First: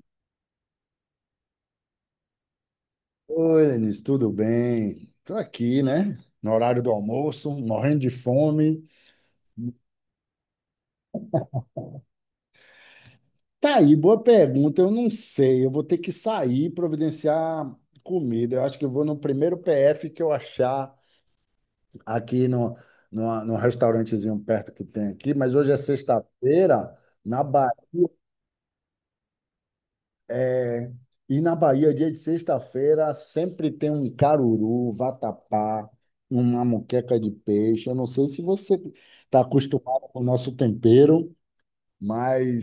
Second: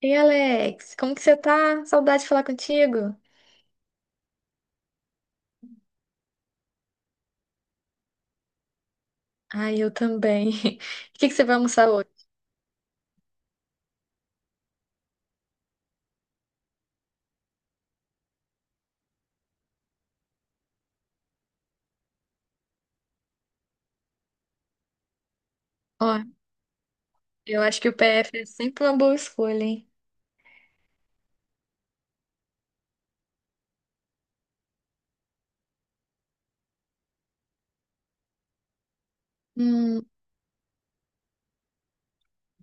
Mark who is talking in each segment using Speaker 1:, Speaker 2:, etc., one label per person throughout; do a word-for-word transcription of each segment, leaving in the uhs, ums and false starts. Speaker 1: Ei, Alex, como que você tá? Saudade de falar contigo.
Speaker 2: Oi, Lenis, tudo bem? Tô aqui, né? No horário do almoço, morrendo de fome.
Speaker 1: Ai, eu também. O que que você vai almoçar hoje?
Speaker 2: Tá aí, boa pergunta. Eu não sei. Eu vou ter que sair e providenciar comida. Eu acho que eu vou no primeiro P F que eu achar aqui no, no, num restaurantezinho perto que tem aqui. Mas hoje é
Speaker 1: Ó,
Speaker 2: sexta-feira, na
Speaker 1: eu
Speaker 2: Bahia.
Speaker 1: acho que o P F é sempre uma boa escolha, hein?
Speaker 2: E na Bahia, dia de sexta-feira, sempre tem um caruru, vatapá, uma moqueca de peixe. Eu não sei se você está acostumado
Speaker 1: Hum,
Speaker 2: com o nosso tempero,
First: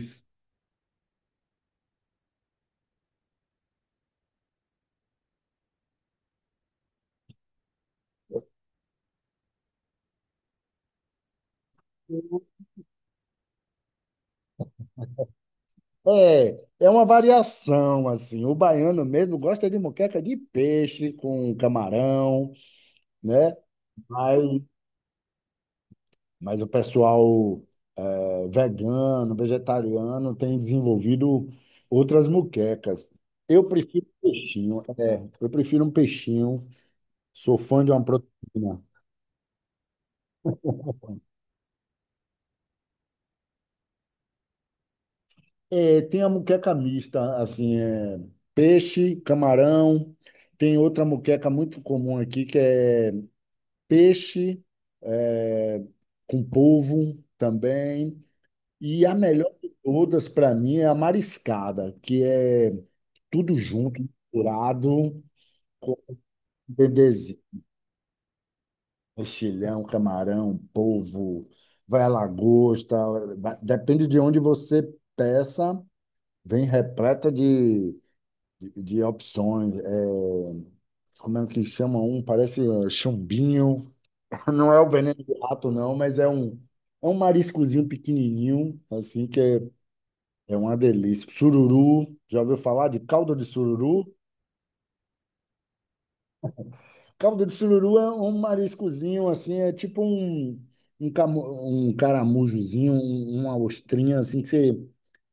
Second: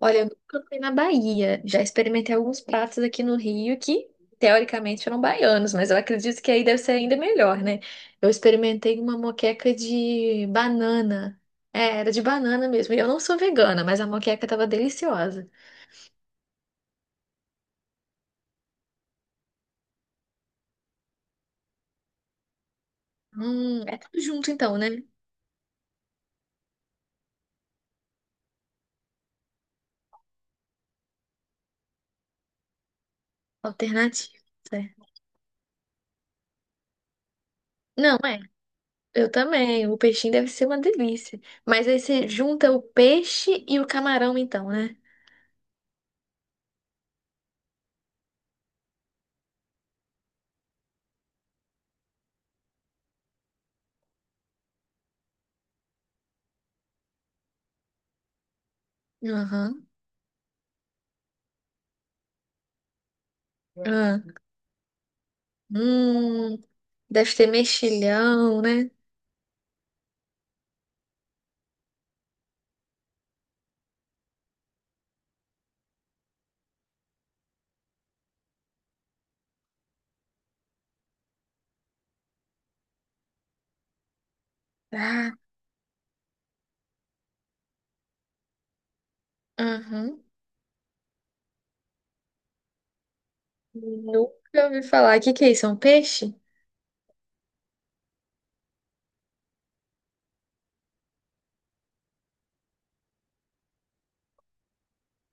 Speaker 1: olha, eu nunca fui na Bahia. Já experimentei alguns pratos aqui no Rio que, teoricamente, eram baianos, mas eu acredito que aí deve ser ainda melhor, né? Eu experimentei uma moqueca de banana. É, era de banana mesmo. E eu não sou vegana, mas a moqueca tava deliciosa.
Speaker 2: é, é uma variação, assim. O baiano mesmo gosta de moqueca de peixe com camarão, né?
Speaker 1: Hum, é tudo
Speaker 2: Mas
Speaker 1: junto então, né?
Speaker 2: Mas o pessoal eh, vegano, vegetariano tem desenvolvido outras muquecas. Eu prefiro
Speaker 1: Alternativa.
Speaker 2: um peixinho, é, eu prefiro um peixinho. Sou fã de uma
Speaker 1: Não, é.
Speaker 2: proteína.
Speaker 1: Eu também. O peixinho deve ser uma delícia. Mas aí você junta o peixe e o camarão, então, né?
Speaker 2: É, tem a muqueca mista, assim, é, peixe, camarão. Tem outra muqueca muito comum aqui que é peixe eh, com polvo também. E a melhor de
Speaker 1: Aham.
Speaker 2: todas para mim é a mariscada, que é tudo junto,
Speaker 1: Ah.
Speaker 2: misturado com
Speaker 1: Hum, deve
Speaker 2: bebezinho,
Speaker 1: ter mexilhão, né?
Speaker 2: mexilhão, camarão, polvo, vai a lagosta, vai- depende de onde você peça, vem repleta de, de, de opções. É, como é que chama um? Parece é, chumbinho. Não é o veneno de
Speaker 1: Ah,
Speaker 2: rato, não, mas é um, é um mariscozinho pequenininho, assim, que é,
Speaker 1: aham.
Speaker 2: é uma delícia. Sururu, já ouviu falar de caldo de sururu?
Speaker 1: Nunca ouvi falar. O que que é isso? É um peixe?
Speaker 2: Caldo de sururu é um mariscozinho assim, é tipo um, um, camu, um caramujozinho, um- uma ostrinha assim que você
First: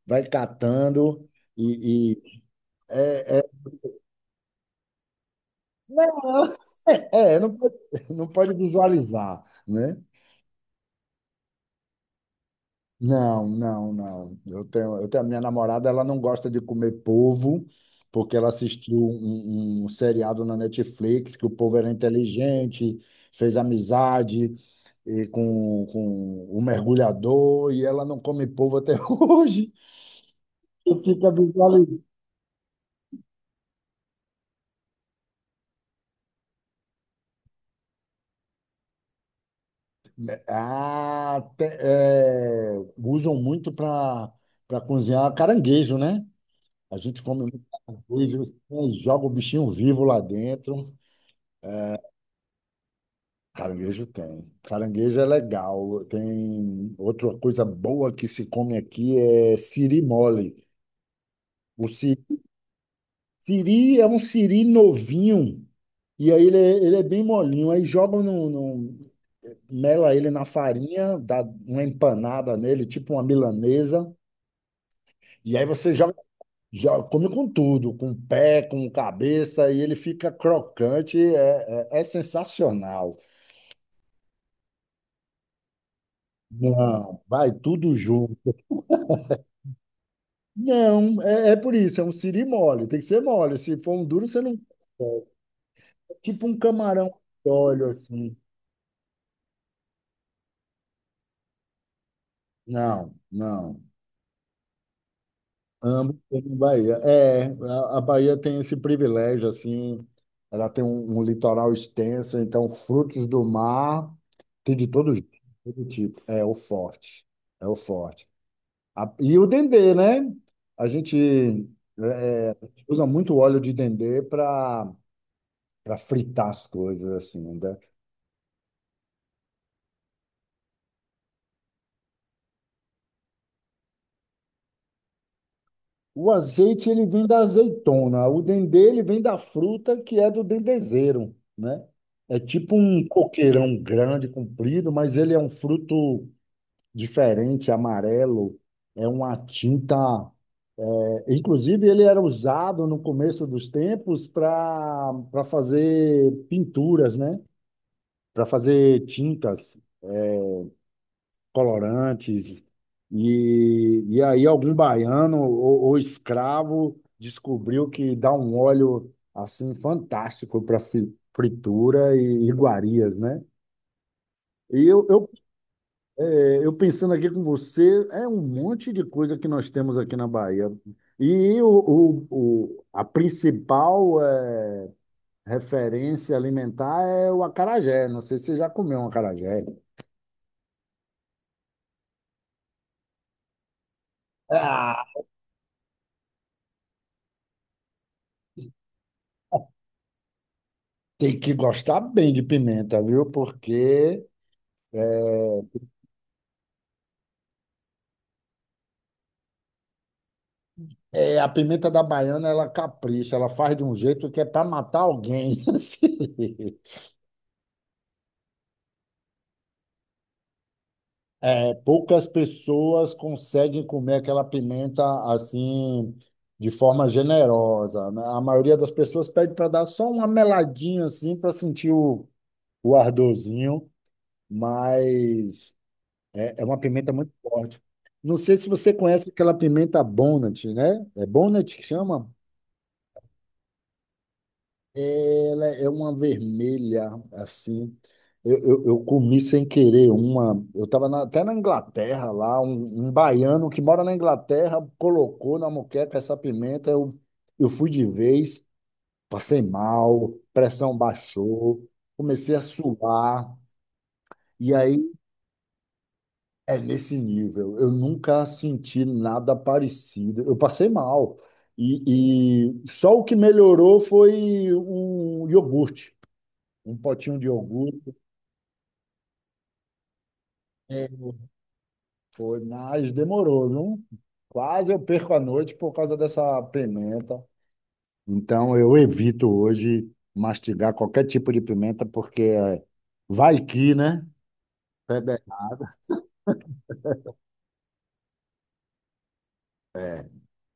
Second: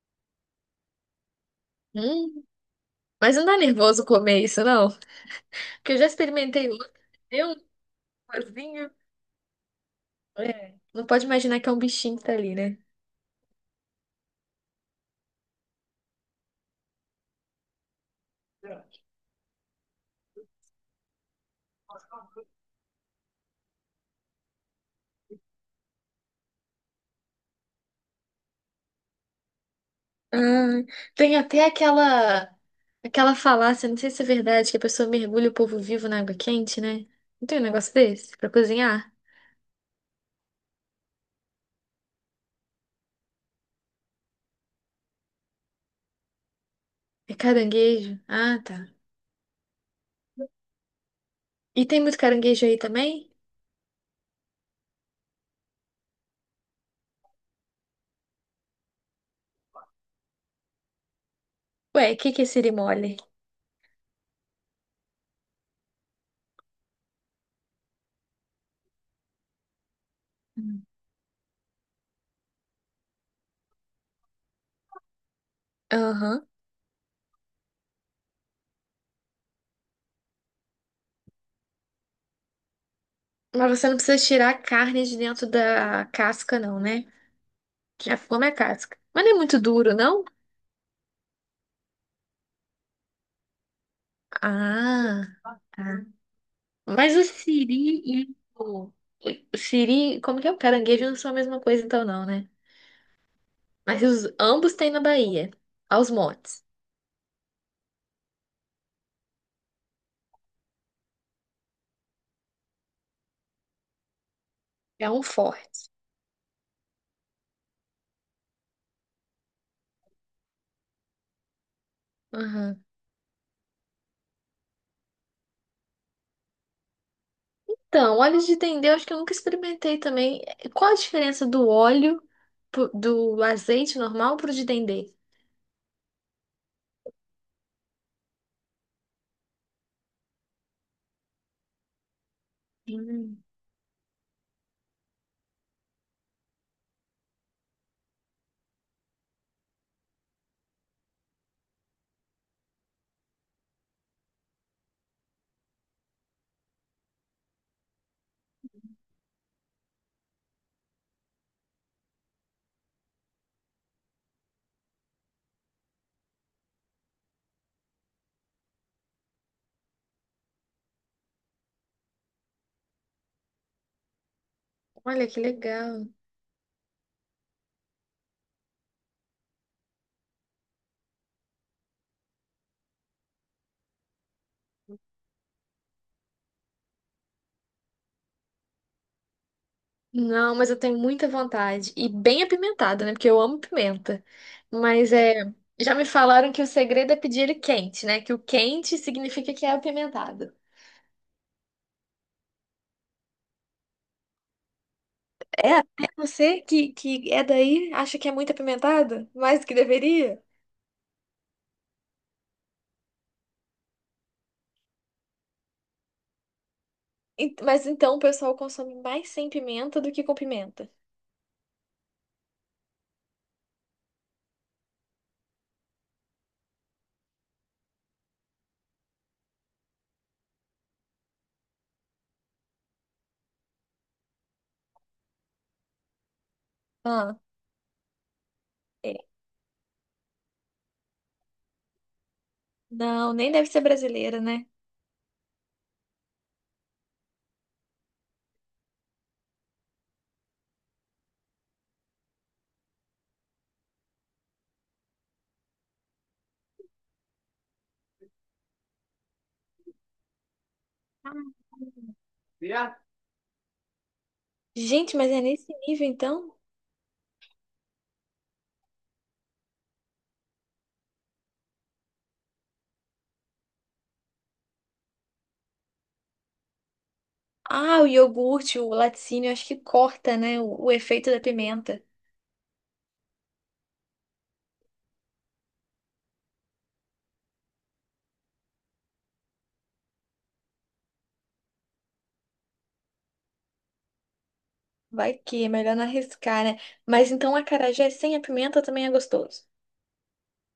Speaker 2: vai catando e, e-
Speaker 1: Hum, mas
Speaker 2: é, é,
Speaker 1: não dá nervoso comer isso, não? Porque eu já
Speaker 2: não.
Speaker 1: experimentei outro.
Speaker 2: é, é,
Speaker 1: Deu
Speaker 2: não
Speaker 1: um
Speaker 2: pode, não pode
Speaker 1: nervosinho.
Speaker 2: visualizar, né?
Speaker 1: É. Não pode imaginar que é um bichinho que tá ali, né?
Speaker 2: Não, não, não. Eu tenho, eu tenho, a minha namorada, ela não gosta de comer polvo, porque ela assistiu um, um um seriado na Netflix que o povo era inteligente, fez amizade e com, com o mergulhador, e ela não come polvo até hoje.
Speaker 1: Ah,
Speaker 2: Eu fico
Speaker 1: tem até
Speaker 2: visualizando.
Speaker 1: aquela aquela falácia, não sei se é verdade, que a pessoa mergulha o povo vivo na água quente, né? Não tem um negócio desse pra cozinhar?
Speaker 2: Ah, te- é, usam muito para para cozinhar caranguejo, né? A gente
Speaker 1: É
Speaker 2: come muito
Speaker 1: caranguejo.
Speaker 2: caranguejo,
Speaker 1: Ah, tá.
Speaker 2: assim, joga o bichinho vivo lá dentro.
Speaker 1: E tem muito caranguejo aí também?
Speaker 2: Caranguejo tem. Caranguejo é legal. Tem outra coisa boa que se come aqui é siri mole. O
Speaker 1: Ué, o que que
Speaker 2: siri,
Speaker 1: é sirimole?
Speaker 2: siri é um siri novinho e aí ele é, ele é bem molinho. Aí jogam no, no- mela ele na
Speaker 1: Hum.
Speaker 2: farinha, dá uma empanada nele, tipo uma milanesa. E aí você joga,
Speaker 1: Aham.
Speaker 2: joga- come com tudo, com pé, com cabeça e ele fica crocante. É, é, é sensacional.
Speaker 1: Mas você não precisa tirar a carne de dentro da casca, não, né?
Speaker 2: Não, vai tudo.
Speaker 1: Já come a casca. Mas não é muito duro, não?
Speaker 2: Não, é, é por isso, é um siri mole, tem que ser mole. Se for um duro, você não.
Speaker 1: Ah, tá.
Speaker 2: Tipo um camarão
Speaker 1: Mas o
Speaker 2: de óleo
Speaker 1: siri
Speaker 2: assim.
Speaker 1: e o... O Siri, como que é? O caranguejo não são a mesma coisa, então, não, né?
Speaker 2: Não, não.
Speaker 1: Mas os, ambos têm na Bahia, aos
Speaker 2: Ambos estão na
Speaker 1: montes.
Speaker 2: Bahia. É, a, a Bahia tem esse privilégio, assim, ela tem um, um litoral extenso, então frutos do mar tem de
Speaker 1: É
Speaker 2: todos,
Speaker 1: um
Speaker 2: todo
Speaker 1: forte.
Speaker 2: tipo. É o forte, é o forte. A- e o dendê, né? A gente é, é,
Speaker 1: Aham.
Speaker 2: usa muito óleo de dendê para para fritar as coisas, assim, né?
Speaker 1: Então, óleo de dendê, eu acho que eu nunca experimentei também. Qual a diferença do óleo, pro- do azeite normal pro de dendê?
Speaker 2: O azeite ele vem da azeitona, o dendê ele vem da fruta que é do dendezeiro, né? É tipo um
Speaker 1: Hum,
Speaker 2: coqueirão grande, comprido, mas ele é um fruto diferente, amarelo, é uma tinta. é, Inclusive, ele era usado no começo dos tempos para para fazer pinturas, né? Para fazer tintas, colorantes. E, e aí algum baiano ou, ou escravo descobriu que dá um óleo assim fantástico para fritura e iguarias, né? E eu,
Speaker 1: olha
Speaker 2: eu,
Speaker 1: que legal.
Speaker 2: é, eu pensando aqui com você, é um monte de coisa que nós temos aqui na Bahia. E o, o, o- a principal é, referência alimentar é o acarajé. Não sei se você já comeu um acarajé.
Speaker 1: Não, mas eu tenho muita vontade. E bem apimentado, né? Porque eu amo pimenta.
Speaker 2: Ah,
Speaker 1: Mas é, já me falaram que o segredo é pedir ele quente, né? Que o quente significa que é apimentado.
Speaker 2: tem que gostar bem de pimenta, viu? Porque
Speaker 1: É, até você que, que é daí acha que é muito apimentado? Mais do que deveria?
Speaker 2: É, a pimenta da baiana, ela capricha, ela faz de um jeito que é para matar alguém. Assim.
Speaker 1: Ent- Mas então o pessoal consome mais sem pimenta do que com pimenta.
Speaker 2: É, poucas pessoas conseguem comer aquela pimenta assim, de forma generosa, né? A maioria das pessoas pede para dar só uma meladinha assim, para sentir o, o ardorzinho, mas é, é uma pimenta muito
Speaker 1: Ah,
Speaker 2: forte. Não sei se você
Speaker 1: é.
Speaker 2: conhece aquela pimenta Bonnet, né? É Bonnet que chama?
Speaker 1: Não, nem deve ser brasileira, né?
Speaker 2: Ela é uma vermelha, assim. Eu, eu, eu comi sem querer uma. Eu estava até na Inglaterra lá, um, um baiano que mora na Inglaterra colocou na moqueca essa pimenta. Eu, eu fui de vez, passei mal, pressão baixou, comecei a
Speaker 1: Yeah.
Speaker 2: suar. E aí
Speaker 1: Gente, mas é nesse nível então?
Speaker 2: é nesse nível. Eu nunca senti nada parecido. Eu passei mal. E, e só o que melhorou foi um iogurte, um potinho de
Speaker 1: Ah, o
Speaker 2: iogurte.
Speaker 1: iogurte, o laticínio, acho que corta, né? O, o
Speaker 2: É,
Speaker 1: efeito da pimenta.
Speaker 2: foi, mas demorou, viu? Quase eu perco a noite por causa dessa pimenta. Então eu evito hoje mastigar qualquer tipo de pimenta, porque é, vai que, né?
Speaker 1: Vai
Speaker 2: Pebe-
Speaker 1: que é melhor não arriscar, né? Mas então a acarajé sem a pimenta também é gostoso.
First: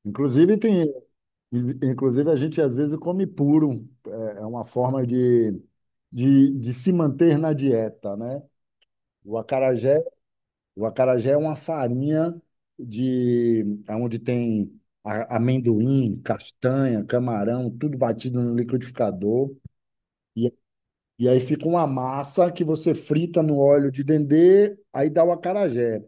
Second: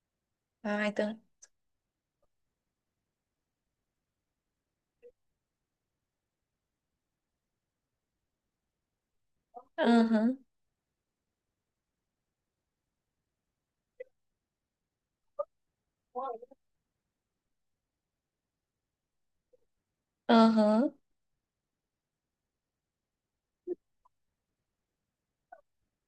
Speaker 2: Inclusive,
Speaker 1: Ah,
Speaker 2: tem,
Speaker 1: então.
Speaker 2: inclusive a gente às vezes come puro. É é uma forma de, de, de se manter na dieta, né? O acarajé
Speaker 1: Aham,
Speaker 2: O acarajé é uma farinha de onde tem a- amendoim, castanha, camarão, tudo batido no liquidificador. E,
Speaker 1: aham.
Speaker 2: e aí fica uma massa que você frita no óleo de dendê, aí dá o acarajé.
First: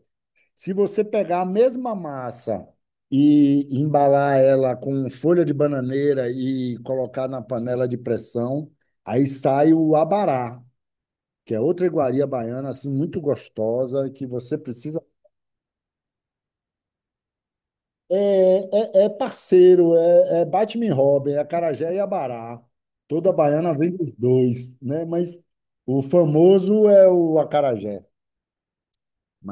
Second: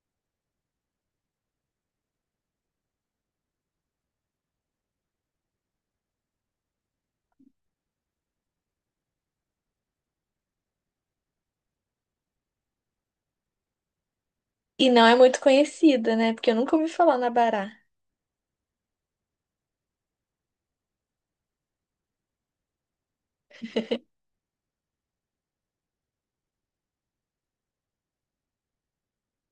Speaker 2: Se você pegar a mesma massa e embalar ela com folha de bananeira e colocar na panela de pressão, aí sai o abará, que é outra iguaria baiana assim muito gostosa que você
Speaker 1: E
Speaker 2: precisa.
Speaker 1: não é muito conhecida, né? Porque eu nunca ouvi falar na Bará.
Speaker 2: É, é, é parceiro, é, é Batman e Robin, é Acarajé e Abará. Toda baiana vem dos dois, né? Mas o famoso é o acarajé.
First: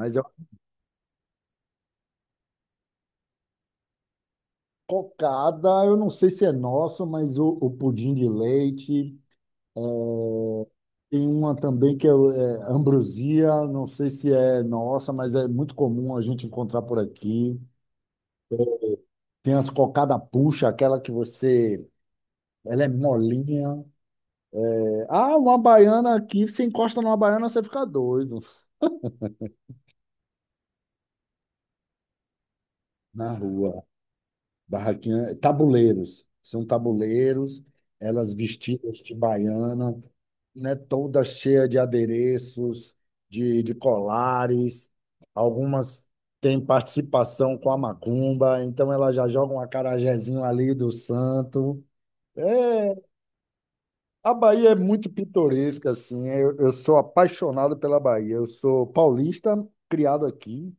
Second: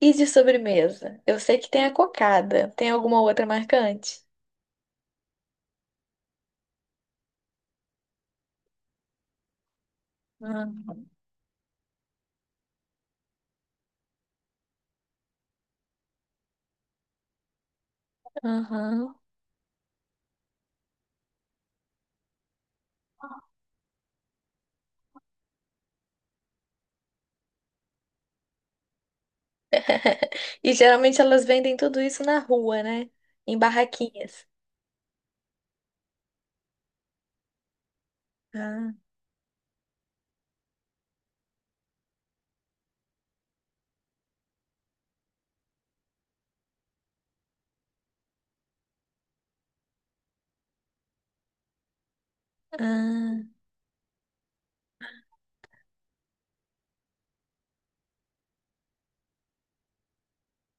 Speaker 1: E
Speaker 2: é
Speaker 1: de
Speaker 2: uma
Speaker 1: sobremesa? Eu sei que tem a cocada. Tem alguma outra marcante?
Speaker 2: cocada, eu não sei se é nosso, mas o, o pudim de leite. Tem uma também que é, o- é ambrosia, não sei se é nossa, mas é muito comum a gente encontrar por aqui.
Speaker 1: Aham.
Speaker 2: Tem as cocada puxa, aquela que você... Ela é molinha. É, Ah, uma baiana aqui, você encosta numa baiana, você fica doido.
Speaker 1: E geralmente elas vendem tudo isso na rua, né?
Speaker 2: Na
Speaker 1: Em
Speaker 2: rua.
Speaker 1: barraquinhas.
Speaker 2: Barraquinha, tabuleiros. São tabuleiros, elas
Speaker 1: Ah,
Speaker 2: vestidas de baiana, né, toda cheia de adereços, de, de colares. Algumas têm participação com a macumba, então elas já jogam um acarajézinho ali do santo. É,
Speaker 1: ah.
Speaker 2: a Bahia é muito pitoresca, assim. Eu, eu sou apaixonado pela Bahia. Eu sou paulista, criado aqui.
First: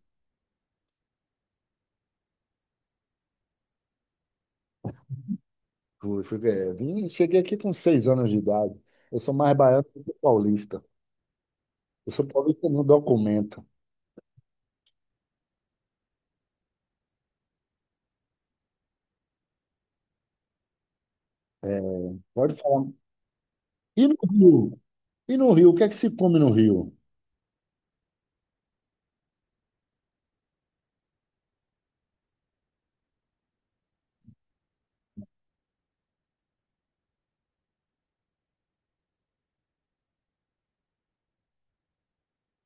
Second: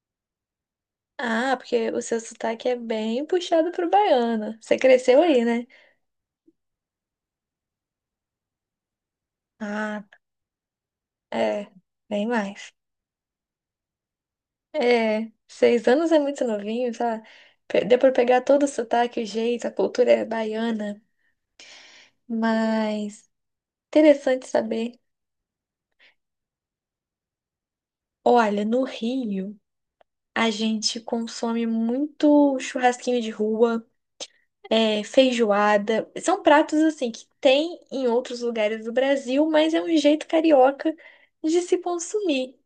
Speaker 1: Ah, porque o seu sotaque é bem puxado pro baiano. Você cresceu aí, né?
Speaker 2: Fui, fui, é, vim, cheguei aqui com seis anos de idade. Eu sou mais baiano
Speaker 1: Ah,
Speaker 2: do que paulista.
Speaker 1: é,
Speaker 2: Eu sou
Speaker 1: bem
Speaker 2: paulista,
Speaker 1: mais.
Speaker 2: não documenta.
Speaker 1: É, seis anos é muito novinho, tá? Pe- Deu pra pegar todo o sotaque, o jeito, a cultura é baiana.
Speaker 2: Pode falar.
Speaker 1: Mas
Speaker 2: E no
Speaker 1: interessante
Speaker 2: Rio?
Speaker 1: saber.
Speaker 2: E no Rio? O que é que se come no Rio?
Speaker 1: Olha, no Rio, a gente consome muito churrasquinho de rua. É, feijoada. São pratos assim que tem em outros lugares do Brasil, mas é um jeito carioca de se consumir.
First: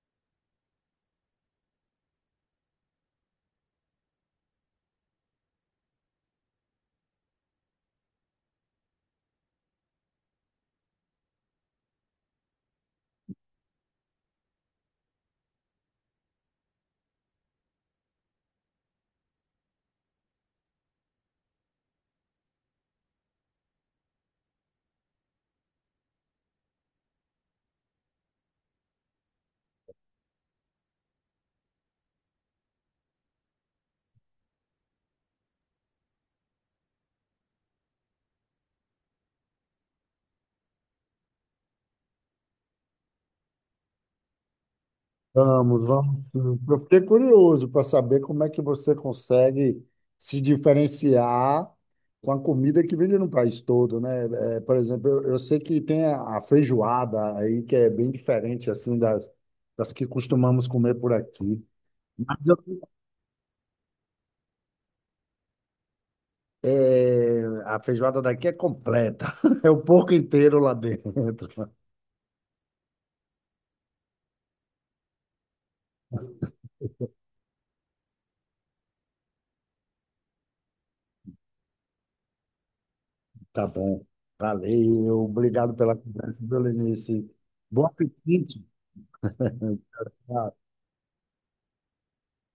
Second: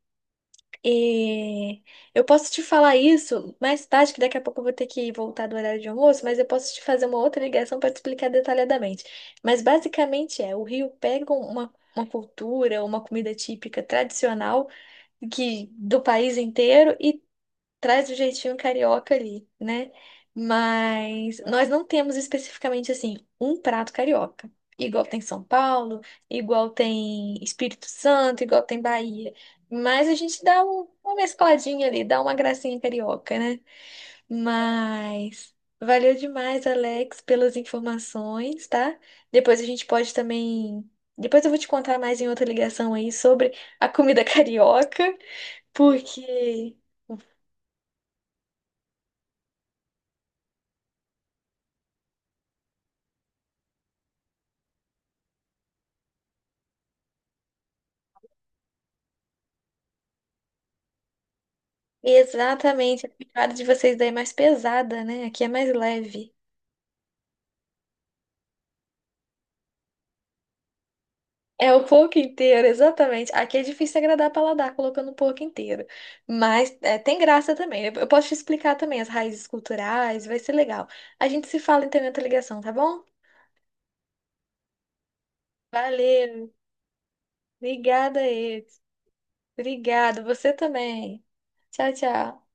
Speaker 1: E eu posso te falar isso mais tarde, que daqui a pouco eu vou ter que voltar do horário de almoço, mas eu posso te fazer uma outra ligação para te explicar detalhadamente. Mas basicamente é, o Rio pega uma, uma cultura, uma comida típica tradicional que do país inteiro e traz o jeitinho carioca ali, né? Mas nós não temos especificamente assim um prato carioca. Igual tem São Paulo, igual tem Espírito Santo, igual tem Bahia. Mas a gente dá um- uma mescladinha ali, dá uma gracinha carioca, né? Mas valeu demais, Alex, pelas informações, tá? Depois a gente pode também. Depois eu vou te contar mais em outra ligação aí sobre a comida carioca,
Speaker 2: Vamos, vamos. Sim.
Speaker 1: porque
Speaker 2: Eu fiquei curioso para saber como é que você consegue se diferenciar com a comida que vende no país todo, né? É, por exemplo, eu, eu sei que tem a, a feijoada aí, que é bem diferente assim das, das que costumamos comer por aqui. Mas eu
Speaker 1: Exatamente, a pegada de vocês daí é mais pesada, né? Aqui é mais leve.
Speaker 2: É, a feijoada daqui é completa. É o porco inteiro lá dentro.
Speaker 1: É o porco inteiro, exatamente. Aqui é difícil agradar paladar colocando o porco inteiro. Mas é, tem graça também. Eu eu posso te explicar também as raízes culturais, vai ser legal. A gente se fala então em outra ligação, tá bom?
Speaker 2: Tá bom. Valeu. Obrigado pela conversa,
Speaker 1: Valeu.
Speaker 2: viu, Lenice. Bom
Speaker 1: Obrigada,
Speaker 2: apetite.
Speaker 1: Ed. Obrigado, você também. Tchau, tchau.